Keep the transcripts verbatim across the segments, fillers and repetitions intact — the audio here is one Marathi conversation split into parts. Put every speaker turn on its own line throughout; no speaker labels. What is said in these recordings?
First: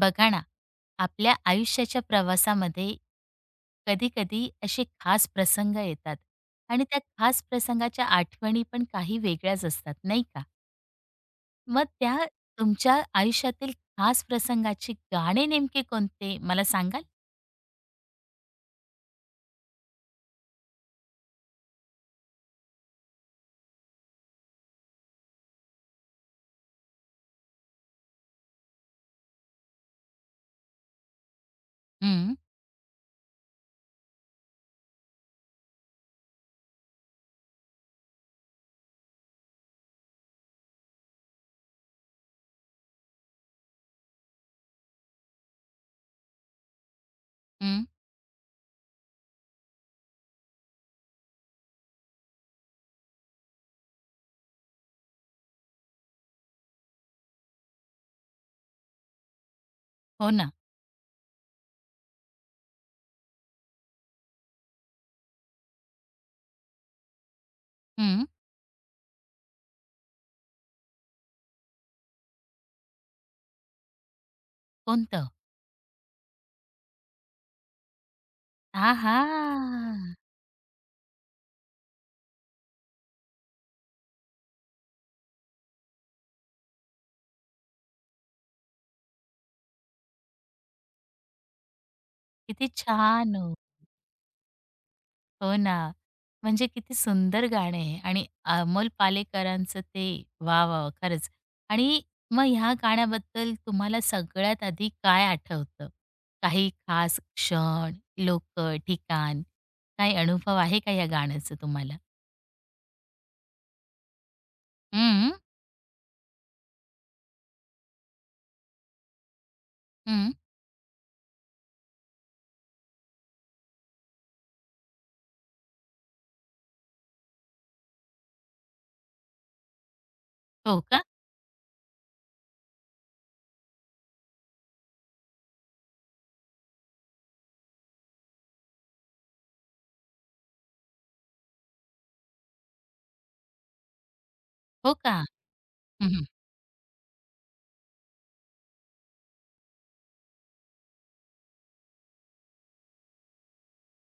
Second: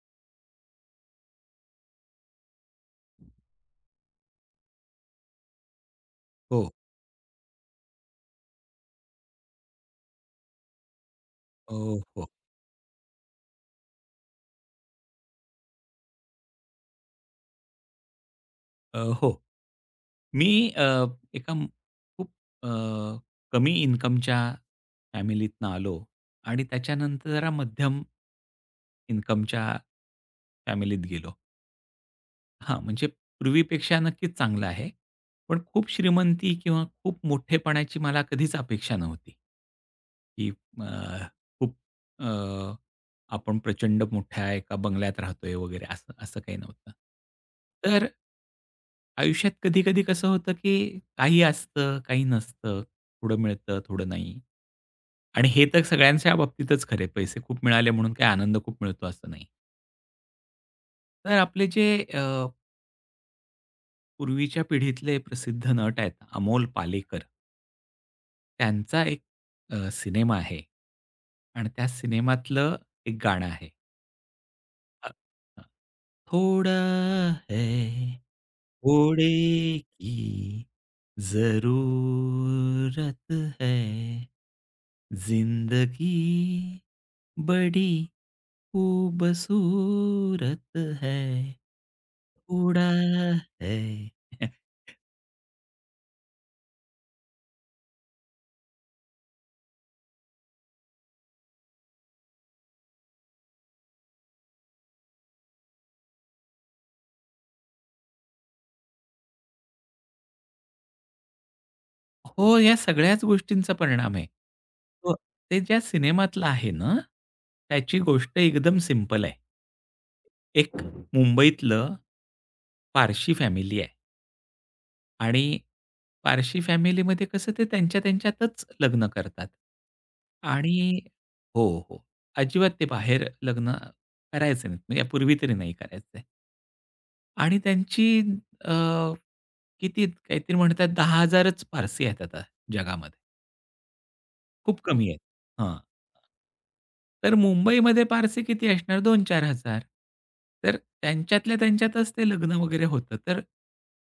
बघा ना, आपल्या आयुष्याच्या प्रवासामध्ये कधी-कधी असे खास प्रसंग येतात
हो.
आणि त्या खास प्रसंगाच्या आठवणी पण काही वेगळ्याच असतात, नाही का?
अ,
मग त्या
हो.
तुमच्या आयुष्यातील खास प्रसंगाचे गाणे नेमके कोणते मला सांगाल?
अ, हो. मी अ, एका म- खूप अ, कमी इन्कमच्या फॅमिलीतनं आलो आणि त्याच्यानंतर जरा मध्यम इन्कमच्या फॅमिलीत गेलो.
हं,
हां, म्हणजे पूर्वीपेक्षा नक्कीच चांगलं आहे. पण खूप श्रीमंती किंवा खूप मोठेपणाची मला कधीच अपेक्षा नव्हती. की अ, खूप अ, आपण प्रचंड मोठ्या एका बंगल्यात राहतोय वगैरे असं असं काही नव्हतं.
हं.
तर आयुष्यात कधी-कधी कसं होतं, की काही असतं, काही नसतं. थोडं मिळतं, थोडं नाही. आणि हे तर सगळ्यांच्या बाबतीतच खरं आहे. पैसे खूप मिळाले म्हणून काही आनंद खूप मिळतो असं नाही.
हो ना.
तर आपले जे अ, पूर्वीच्या पिढीतले प्रसिद्ध नट आहेत अमोल पालेकर,
हं.
त्यांचा एक अ, सिनेमा आहे आणि त्या सिनेमातलं एक गाणं आहे. हां,
कोणतं?
हां. थोड़ा है घोड़े
आहा!
की ज़रूरत है, ज़िंदगी बड़ी खूबसूरत है,
किती
थोडा
छान हो.
है.
हो ना. म्हणजे किती सुंदर गाणं आहे आणि अमोल पालेकरांचं ते वाह! वाह! वाह! खरंच. आणि मग ह्या गाण्याबद्दल तुम्हाला सगळ्यात आधी काय आठवतं? काही खास क्षण, लोक, ठिकाण, काही अनुभव आहे का या गाण्याचं तुम्हाला?
हो, या सगळ्याच गोष्टींचा परिणाम आहे. तो
हं,
ते ज्या सिनेमातलं आहे ना, त्याची गोष्ट एकदम सिंपल आहे.
हं.
एक मुंबईतलं पारशी फॅमिली आहे. आणि पारशी फॅमिलीमध्ये कसं ते त्यांच्या त्यांच्यातच लग्न करतात.
हो
आणि
का?
हो, हो. अजिबात ते बाहेर लग्न करायचे नाहीत. म्हणजे यापूर्वी तरी नाही करायचे. आणि त्यांची अ, किती काहीतरी म्हणतात 10,000च पारसी आहेत आता जगामध्ये. खूप
हो
कमी
का?
आहेत. हां.
हं, हं.
तर मुंबईमध्ये पारसे किती असणार दोन ते चार हजार. तर त्यांच्यातल्या त्यांच्यातच ते लग्न वगैरे होतं. तर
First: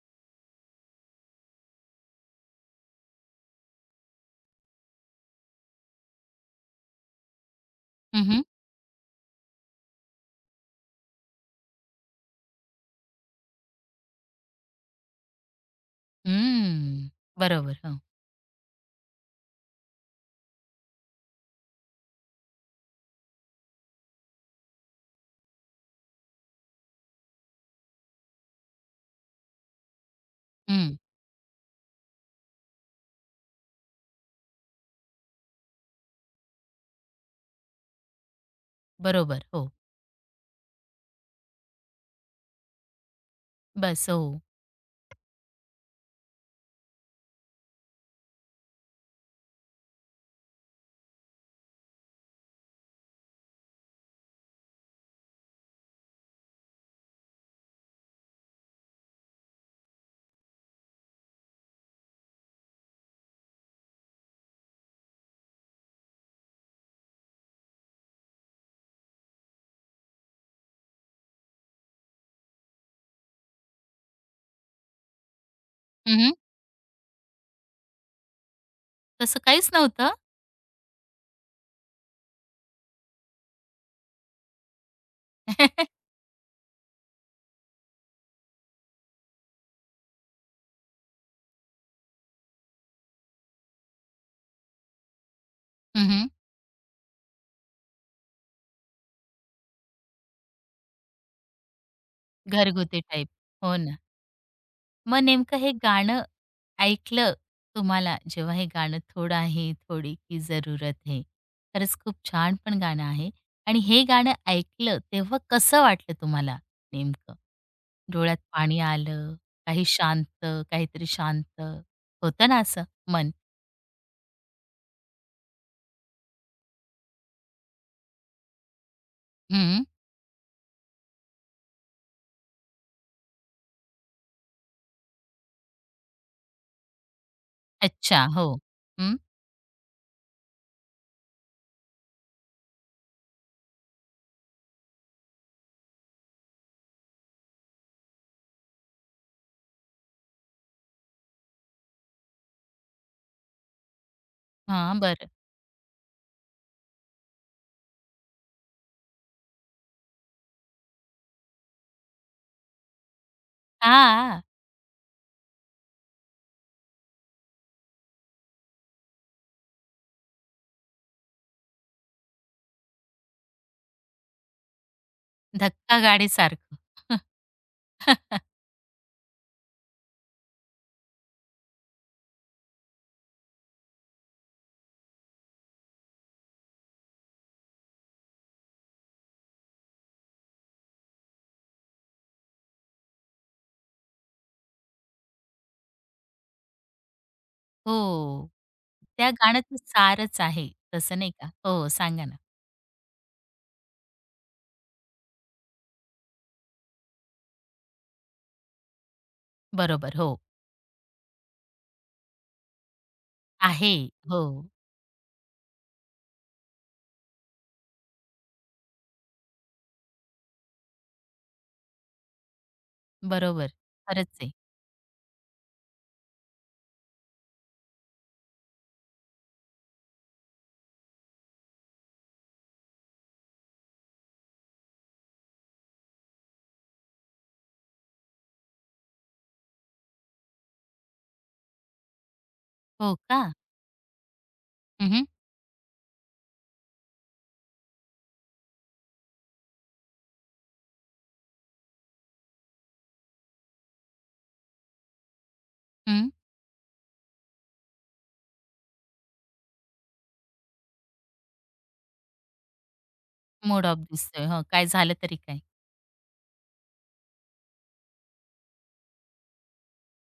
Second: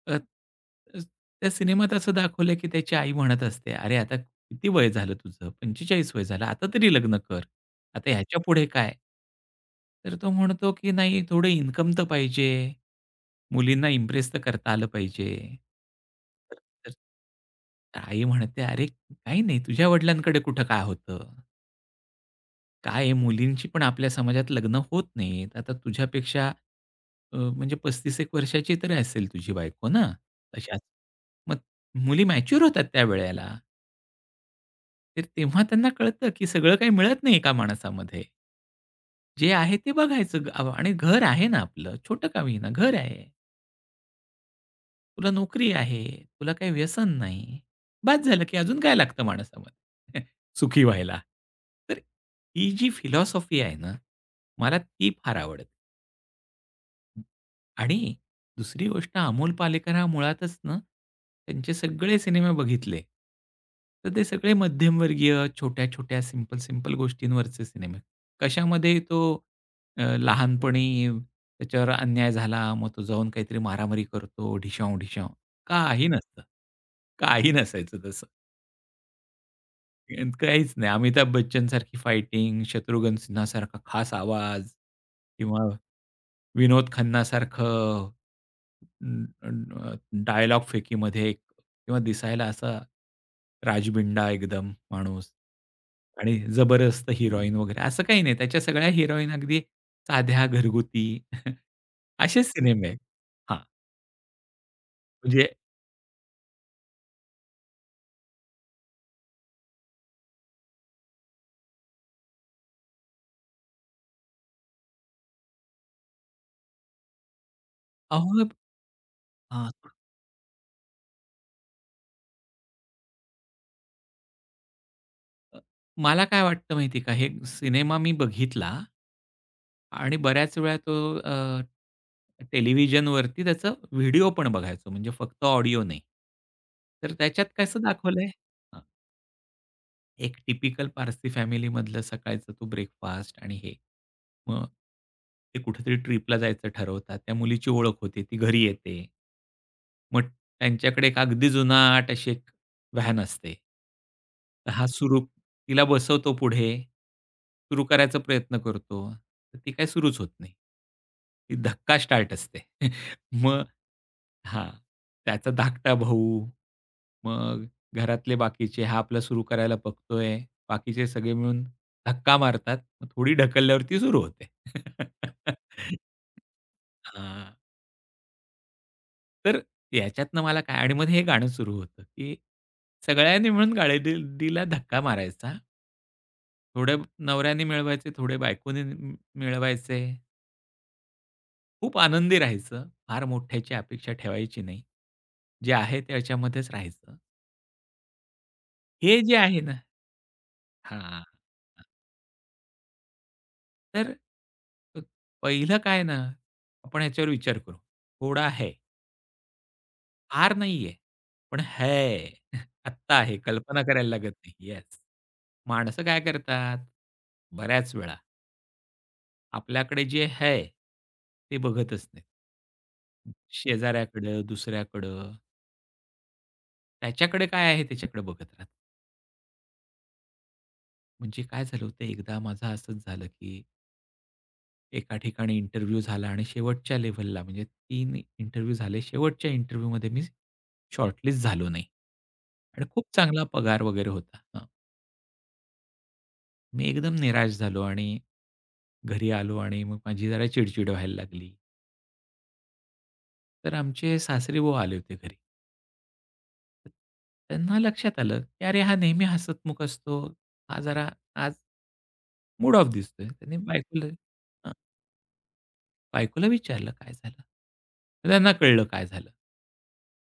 अ, अ, त्या सिनेमात असं दाखवलं की त्याची आई म्हणत असते, "अरे आता किती वय झालं तुझं? पंचेचाळीस वय झालं. आता तरी लग्न कर. आता ह्याच्यापुढे काय?" तर तो म्हणतो की "नाही, थोडं इन्कम तर पाहिजे. मुलींना इम्प्रेस तर करता आलं पाहिजे." तर तर
हम्म. बरोबर. हो.
आई म्हणते, "अरे काही नाही, तुझ्या वडिलांकडे कुठं काय होतं?" काय आहे मुलींची पण आपल्या समाजात लग्न होत नाहीत. आता तुझ्यापेक्षा अ, म्हणजे पस्तीस एक वर्षाची तरी असेल तुझी बायको ना तशाच.
हं.
मग मुली मॅच्युअर होतात त्यावेळेला. तर तेव्हा त्यांना कळतं, की सगळं काही मिळत नाही एका माणसामध्ये.
बरोबर.
जे
हो.
आहे ते बघायचं ग आव- आणि घर आहे ना आपलं, छोटं का होईना घर आहे.
बस. हो.
तुला नोकरी आहे, तुला काही व्यसन नाही. बास झालं, की अजून काय लागतं माणसामध्ये सुखी व्हायला. तर ही जी फिलॉसॉफी आहे ना, मला ती फार आवडते. आणि दुसरी गोष्ट अमोल पालेकर हा मुळातच ना, त्यांचे सगळे सिनेमे बघितले. तर ते सगळे मध्यमवर्गीय, छोट्या-छोट्या, सिंपल-सिंपल गोष्टींवरचे सिनेमे. कशामध्ये तो अ, लहानपणी त्याच्यावर अन्याय झाला, मग तो जाऊन काहीतरी मारामारी करतो, ढिशाव-ढिशाव. काही
हं,
नसतं. काही नसायचं तसं.
तसं काहीच नव्हतं?
अन् काहीच नाही. अमिताभ बच्चनसारखी फायटिंग, शत्रुघ्न सिन्हासारखा खास आवाज किंवा विनोद खन्नासारखं अं, अं, डायलॉग फेकीमध्ये एक किंवा दिसायला असा राजबिंडा एकदम माणूस
हं,
आणि जबरदस्त हिरोईन वगैरे असं काही नाही. त्याच्या सगळ्या हिरोईन अगदी साध्या, घरगुती असेच सिनेमे आहेत.
घरगुती टाइप.
हां,
हो ना. मग
म्हणजे
नेमकं हे गाणं ऐकलं तुम्हाला जेव्हा हे गाणं थोडं आहे थोडी की जरूरत है. खरंच खूप छान पण गाणं आहे आणि हे गाणं ऐकलं तेव्हा कसं वाटलं तुम्हाला नेमकं? डोळ्यात
अहो
पाणी आलं,
हां,
काही शांत, काहीतरी शांत होतं ना असं मन?
मला काय वाटतं माहिती आहे का, हे सिनेमा मी बघितला
हं.
आणि बऱ्याच वेळा तो अ, टेलिव्हिजनवरती त्याचा व्हिडिओ पण बघायचो, म्हणजे फक्त ऑडिओ नाही. तर त्याच्यात कसं
अच्छा.
दाखवलंय
हो.
अ,
हं.
एक टिपिकल पारसी फॅमिलीमधलं सकाळचा तो ब्रेकफास्ट आणि हे. मग ते कुठेतरी ट्रिपला जायचं ठरवतात. त्या मुलीची ओळख होते, ती घरी येते. मग त्यांच्याकडे एक अगदी जुनाट अशी एक व्हॅन असते. तर हा
हां,
सुरू
बरं.
तिला बसवतो पुढे. सुरू करायचा प्रयत्न करतो. तर ती काही सुरूच होत नाही. ती धक्का स्टार्ट असते. मग
हां.
हां. त्याचा धाकटा भाऊ, मग घरातले बाकीचे, हा आपला सुरू करायला बघतोय. बाकीचे सगळे मिळून धक्का मारतात. मग थोडी ढकलल्यावर सुरू होते.
धक्का गाडीसारखं.
हां. तर याच्यातनं मला काय आणि मग हे गाणं सुरू होतं, की सगळ्यांनी मिळून गाडीला धक्का मारायचा. थोडे नवऱ्याने मिळवायचे, थोडे बायकोने म मिळवायचे. खूप आनंदी राहायचं. फार मोठ्याची अपेक्षा ठेवायची नाही. जे आहे त्याच्यामध्येच राहायचं.
हो.
हे
त्या
जे आहे ना.
गाण्याचं सारच आहे तसं
हां,
नाही का? हो, सांगा ना.
तर अ, पहिलं काय ना, आपण ह्याच्यावर विचार करू. थोडा है.
बरोबर. हो.
आर नाहीये, पण है. आत्ता आहे. कल्पना
आहे.
करायला लागत
हो,
नाही. येस. माणसं काय करतात? बऱ्याच वेळा आपल्याकडे जे है, ते बघतच नाहीत.
बरोबर. खरंच
शेजाऱ्याकडं,
आहे.
दुसऱ्याकडं, त्याच्याकडे काय आहे त्याच्याकडे बघत राहतात. म्हणजे काय झालं होतं एकदा माझं असंच झालं, की एका ठिकाणी इंटरव्ह्यू झाला आणि शेवटच्या लेव्हलला म्हणजे तीन इंटरव्ह्यू झाले. शेवटच्या इंटरव्ह्यूमध्ये मी शॉर्टलिस्ट झालो नाही आणि खूप
हो
चांगला
का?
पगार वगैरे होता.
हं, हं.
मी एकदम निराश झालो आणि घरी आलो आणि मग माझी जरा चिडचिड व्हायला लागली. तर आमचे सासरेबुवा आले होते घरी.
हं.
तर त्यांना लक्षात आलं, की "अरे, हा नेहमी हसतमुख असतो. हा जरा आज मूड ऑफ दिसतोय." त्यांनी
मूड ऑफ
बायकोला
दिसतोय. हं,
हां,
काय झालं तरी काय?
बायकोला विचारलं, "काय झालं?" तर त्यांना कळलं काय झालं.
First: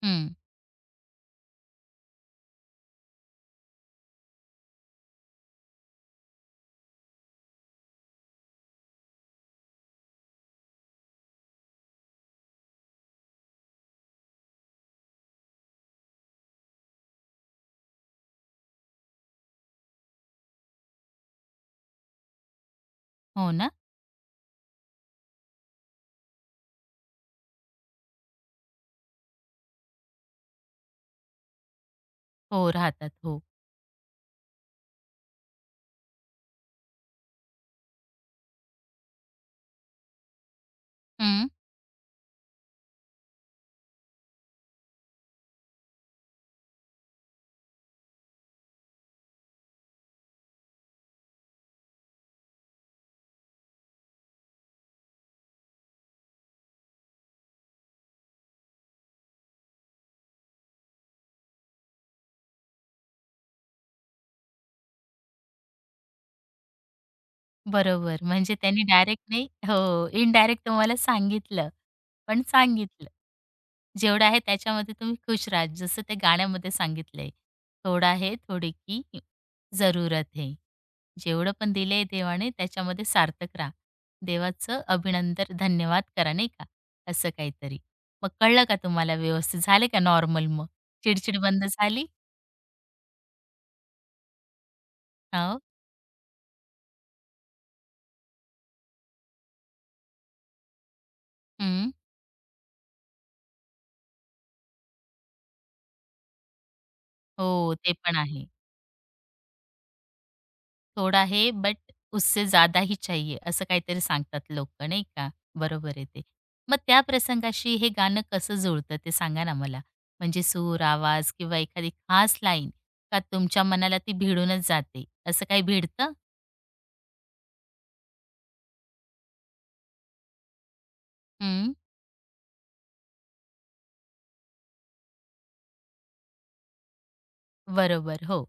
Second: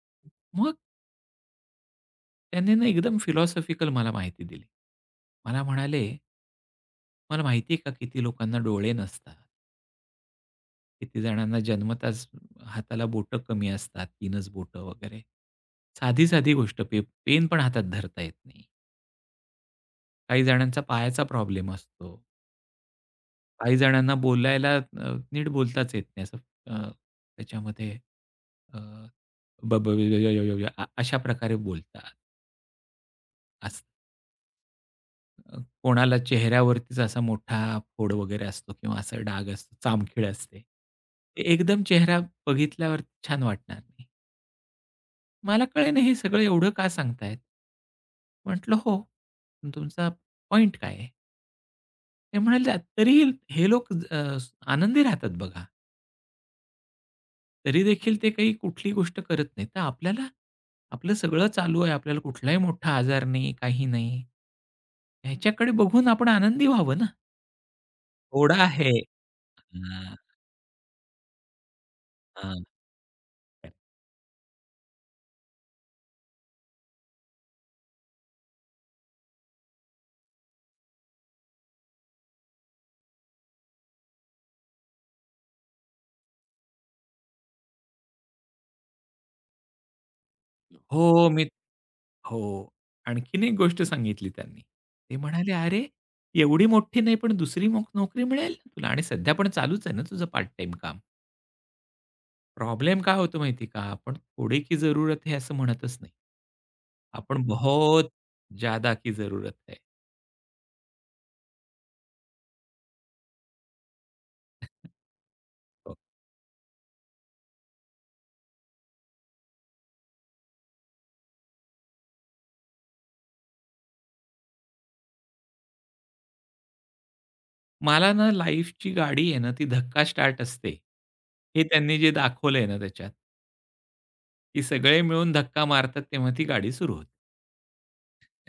हं.
मग त्यांनी ना एकदम फिलॉसॉफिकल मला माहिती दिली. मला म्हणाले, "तुम्हाला माहिती आहे का किती लोकांना डोळे नसतात? किती जणांना जन्मताच हाताला बोटं कमी असतात, तीनच बोटं वगैरे. साधी-साधी गोष्ट पे पेन पण हातात धरता येत नाही. काही जणांचा पायाचा प्रॉब्लेम असतो.
हो ना?
काही जणांना बोलायला अ, नीट बोलताच येत नाही. असं अ, त्याच्यामध्ये अ, ब ब ब य य य य अ अशा प्रकारे बोलतात.
हो, राहतात. हो.
अस अ, कोणाला चेहऱ्यावरतीच असा मोठा फोड वगैरे असतो किंवा असा डाग असतो, चामखीळ असते. ते
हं.
एकदम चेहरा बघितल्यावर छान वाटणार नाही. मला कळेना हे सगळं एवढं का सांगतायत? म्हटलं, "हो, पण तुमचा पॉइंट काय आहे?" ते म्हणाले, "तरीही हे लोक ज- अ, स- आनंदी राहतात बघा. तरी देखील ते काही कुठली गोष्ट करत नाहीत. तर आपल्याला आपलं सगळं चालू आहे. आपल्याला कुठलाही मोठा आजार नाही, काही नाही. ह्याच्याकडे बघून आपण आनंदी व्हावं ना."
बरोबर.
थोडा
म्हणजे त्यांनी
आहे.
डायरेक्ट नाही हो,
हां,
इनडायरेक्ट तुम्हाला सांगितलं. पण
हां.
सांगितलं. जेवढं आहे त्याच्यामध्ये तुम्ही खुश राहा. जसं ते गाण्यामध्ये सांगितलंय, "थोडा है थोड़ी की जरूरत है." जेवढं पण दिलंय देवाने त्याच्यामध्ये सार्थक राहा. देवाचं अभिनंदन, धन्यवाद करा नाही का? असं काहीतरी. मग कळलं का तुम्हाला व्यवस्थित? झाले का नॉर्मल मग?
हो,
चिडचिड
मी
बंद झाली?
हो. आणखीन एक गोष्ट सांगितली त्यांनी. ते म्हणाले,
हो.
"अरे, एवढी मोठी नाही, पण दुसरी मोक नोकरी मिळेल ना तुला आणि सध्या पण चालूच आहे ना तुझं पार्ट टाईम काम."
हं.
प्रॉब्लेम काय होतो माहिती आहे का? आपण थोडे की जरूरत है असं म्हणतच नाही. आपण
हो, ते
बहुत
पण आहे.
ज्यादा की जरूरत है.
थोडा है बट उससे ज्यादा ही चाहिए असं काहीतरी सांगतात लोक नाही का? बरोबर
हो.
आहे ते. मग त्या प्रसंगाशी हे गाणं कसं जुळतं ते सांगा ना मला? म्हणजे सूर, आवाज किंवा एखादी खास लाईन का तुमच्या मनाला ती भिडूनच जाते? असं काही भिडतं?
मला ना लाईफची गाडी आहे ना, ती धक्का स्टार्ट असते. हे
हं,
त्यांनी जे दाखवलंय ना त्याच्यात, की सगळे मिळून धक्का मारतात तेव्हा ती गाडी सुरू होते.
बरोबर. हो.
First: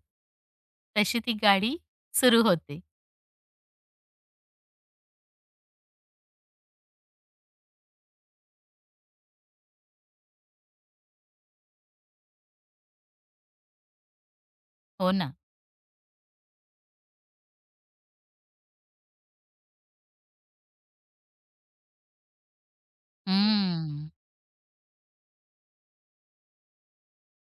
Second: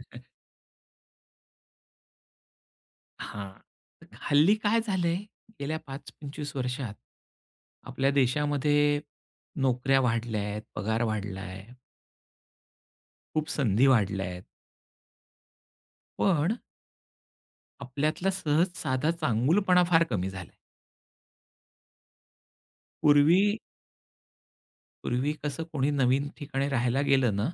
तशी ती गाडी सुरू होते.
हां. तर हल्ली काय झालंय, गेल्या पाच ते पंचवीस वर्षात आपल्या देशामध्ये नोकऱ्या वाढल्या आहेत, पगार वाढलाय, खूप संधी वाढल्या आहेत.
हो ना.
पण आपल्यातला सहज साधा चांगुलपणा फार कमी झालाय. पूर्वी
हं.
पूर्वी कसं कोणी नवीन ठिकाणी राहायला गेलं ना,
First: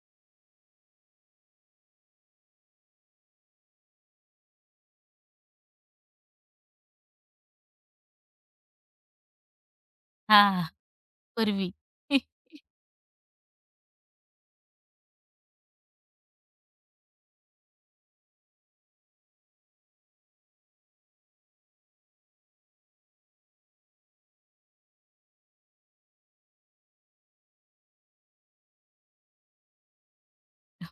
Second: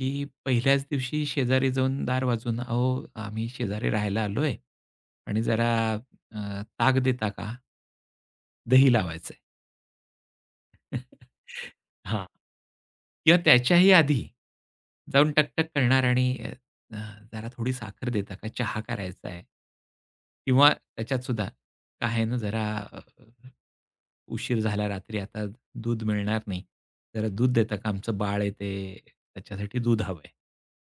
की पहिल्याच दिवशी शेजारी जाऊन दार वाजून, "अहो, आम्ही शेजारी राहायला आलोय आणि जरा अ, ताक देता का?" दही लावायचं.
हां, पूर्वी.
हां. किंवा त्याच्याही आधी जाऊन टकटक करणार आणि अ, जरा थोडी साखर देता का? चहा करायचा आहे किंवा त्याच्यात सुद्धा काय आहे ना जरा अ, उशीर झाला रात्री आता दूध मिळणार नाही. जरा दूध देता का? आमचं बाळ आहे ते त्याच्यासाठी दूध हवंय.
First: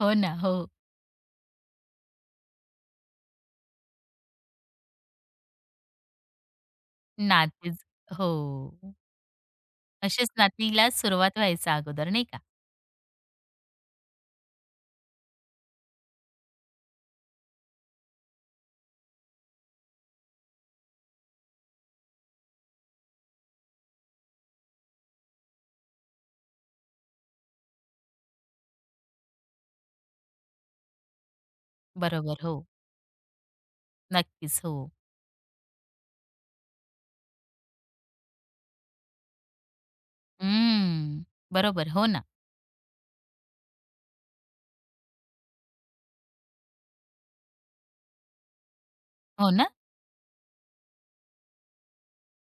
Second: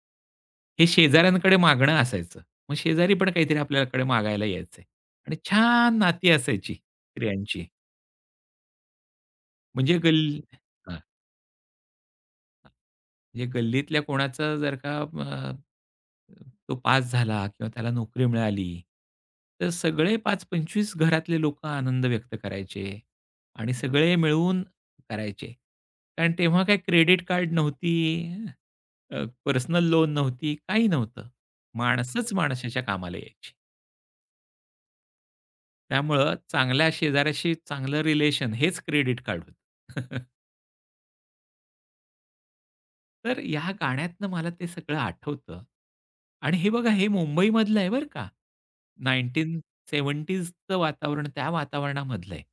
हो ना. हो.
हे शेजाऱ्यांकडे मागणं असायचं. मग शेजारी पण काहीतरी आपल्याकडे मागायला यायचे आणि छान नाती असायची स्त्रियांची.
नातीच हो.
म्हणजे
अशीच
गल्ली
नातीला सुरुवात व्हायच्या अगोदर नाही का?
म्हणजे गल्लीतल्या कोणाचा जर का अ, तो पास झाला किंवा त्याला नोकरी मिळाली, तर सगळे पाच ते पंचवीस घरातले लोकं आनंद व्यक्त करायचे आणि सगळे मिळून करायचे. कारण तेव्हा काय क्रेडिट कार्ड नव्हती, अ, पर्सनल लोन नव्हती, काही नव्हतं. माणसंच
बरोबर. हो.
माणसाच्या कामाला यायची.
नक्कीच, हो.
त्यामुळं चांगल्या शेजाऱ्याशी चांगलं रिलेशन हेच क्रेडिट कार्ड होतं.
हं. बरोबर. हो ना.
तर या गाण्यातनं मला ते सगळं आठवतं आणि हे बघा हे मुंबईमधलं आहे बरं का.
हो ना?
एकोणीसशे सत्तरचं वातावरण त्या वातावरणामधलं आहे.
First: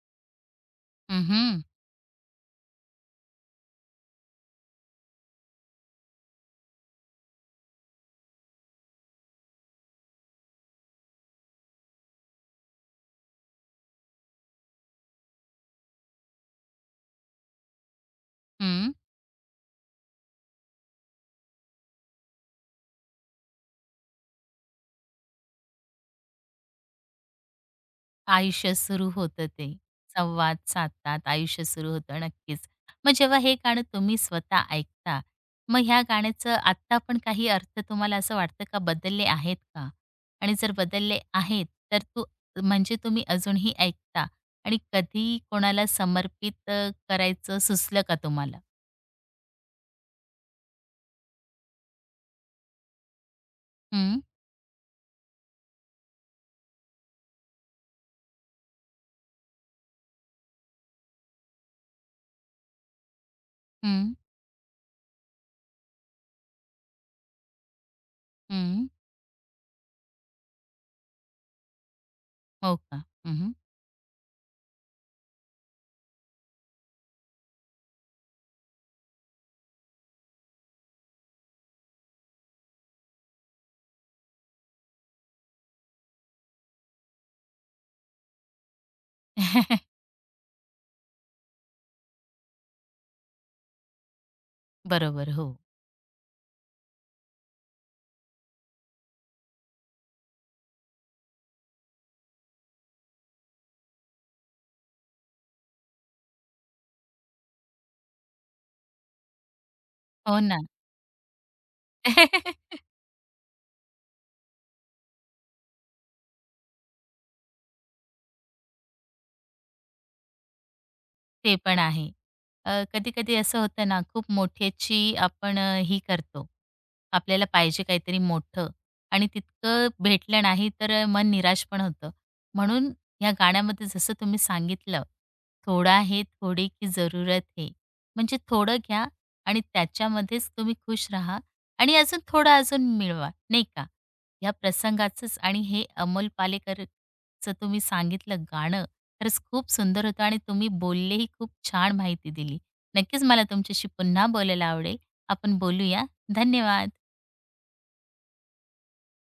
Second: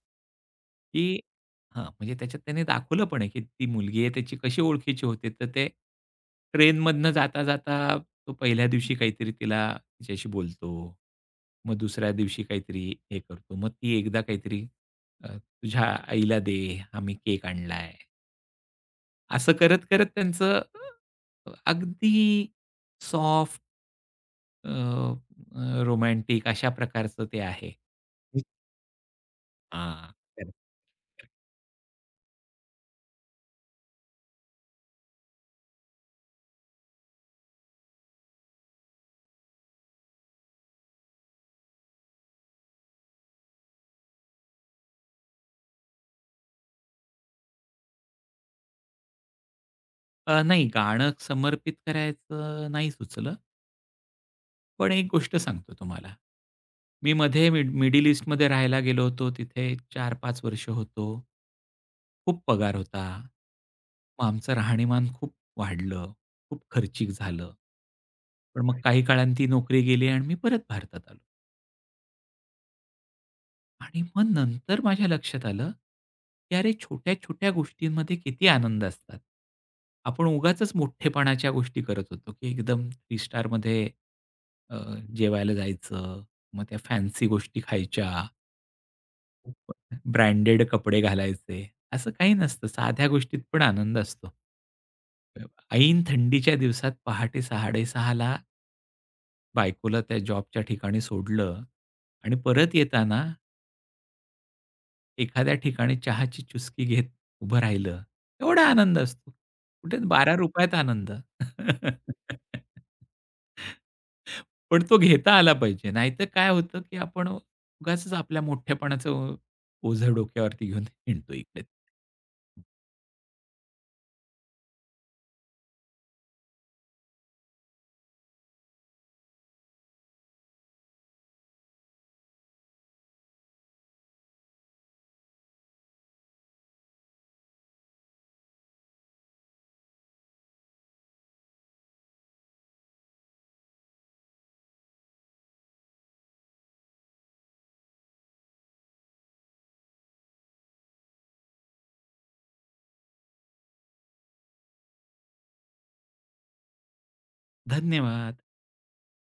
की
हं, हं.
हां, म्हणजे त्याच्यात त्याने दाखवलं पण आहे, की ती मुलगी आहे त्याची कशी ओळखीची होते. तर ते ट्रेनमधनं जाता-जाता तो पहिल्या दिवशी काहीतरी तिला तिच्याशी बोलतो. मग दुसऱ्या दिवशी काहीतरी हे करतो. मग ती एकदा काहीतरी अ, "तुझ्या आईला दे, आम्ही केक आणलाय." असं करत-करत त्यांचं अ, अगदी सॉफ्ट अ, अ, रोमॅन्टिक अशा प्रकारचं ते आहे. हं.
आयुष्य सुरू होतं ते.
हां.
संवाद साधतात, आयुष्य सुरू होतं. नक्कीच. मग जेव्हा हे गाणं तुम्ही स्वतः ऐकता, मग ह्या गाण्याचं आत्ता पण काही अर्थ तुम्हाला असं वाटतं का बदलले आहेत का? आणि जर बदलले आहेत, तर तू म्हणजे तुम्ही अजूनही ऐकता आणि कधी कोणाला समर्पित अ, करायचं सुचलं का तुम्हाला?
अ, नाही गाणं समर्पित करायचं नाही सुचलं.
हं,
पण एक गोष्ट सांगतो तुम्हाला. मी मध्ये मिड मिडल ईस्टमध्ये राहायला गेलो होतो. तिथे चार पाच वर्ष होतो. खूप पगार होता.
हं,
मग आमचं राहणीमान खूप वाढलं. खूप खर्चिक झालं. पण मग
हं.
काही अच्छा. काळानं ती नोकरी गेली आणि मी परत भारतात आलो.
हो का? हं,
आणि मग नंतर माझ्या लक्षात आलं, की अरे छोट्या-छोट्या गोष्टींमध्ये किती आनंद असतात. आपण उगाचच मोठेपणाच्या गोष्टी करत होतो, की एकदम तीन स्टारमध्ये अ, जेवायला जायचं, मग त्या फॅन्सी गोष्टी खायच्या, ब्रँडेड कपडे घालायचे, असं काही नसतं. साध्या गोष्टीत पण आनंद असतो.
बरोबर. हो.
ऐन थंडीच्या दिवसात पहाटे 6:30ला बायकोला त्या जॉबच्या ठिकाणी सोडलं आणि परत येताना एखाद्या ठिकाणी चहाची चुस्की घेत उभं राहिलं, एवढा आनंद असतो. कुठे
हो ना.
बारा रुपयांत आनंद. पण तो घेता आला पाहिजे. नाहीतर काय होतं, की आपण उगाचच आपल्या मोठेपणाचं ओझं डोक्यावरती घेऊन हिंडतो
ते
इकडे-तिकडे.
पण आहे. अ, कधी-कधी असं होतं ना, खूप मोठ्याची आपण अ, ही करतो. आपल्याला पाहिजे काहीतरी मोठं आणि तितकं भेटलं नाही तर मन निराश पण होतं. म्हणून या गाण्यामध्ये जसं तुम्ही सांगितलं, "थोडा हे, थोडे की जरूरत है." म्हणजे थोडं घ्या आणि त्याच्यामध्येच तुम्ही खुश राहा आणि अजून थोडं अजून मिळवा, नाही का? या प्रसंगाचंच आणि हे अमोल पालेकरचं तुम्ही सांगितलं गाणं, खरंच खूप सुंदर होतं आणि तुम्ही बोललेही खूप छान माहिती दिली. नक्कीच मला तुमच्याशी पुन्हा बोलायला आवडेल. आपण बोलूया. धन्यवाद.
धन्यवाद.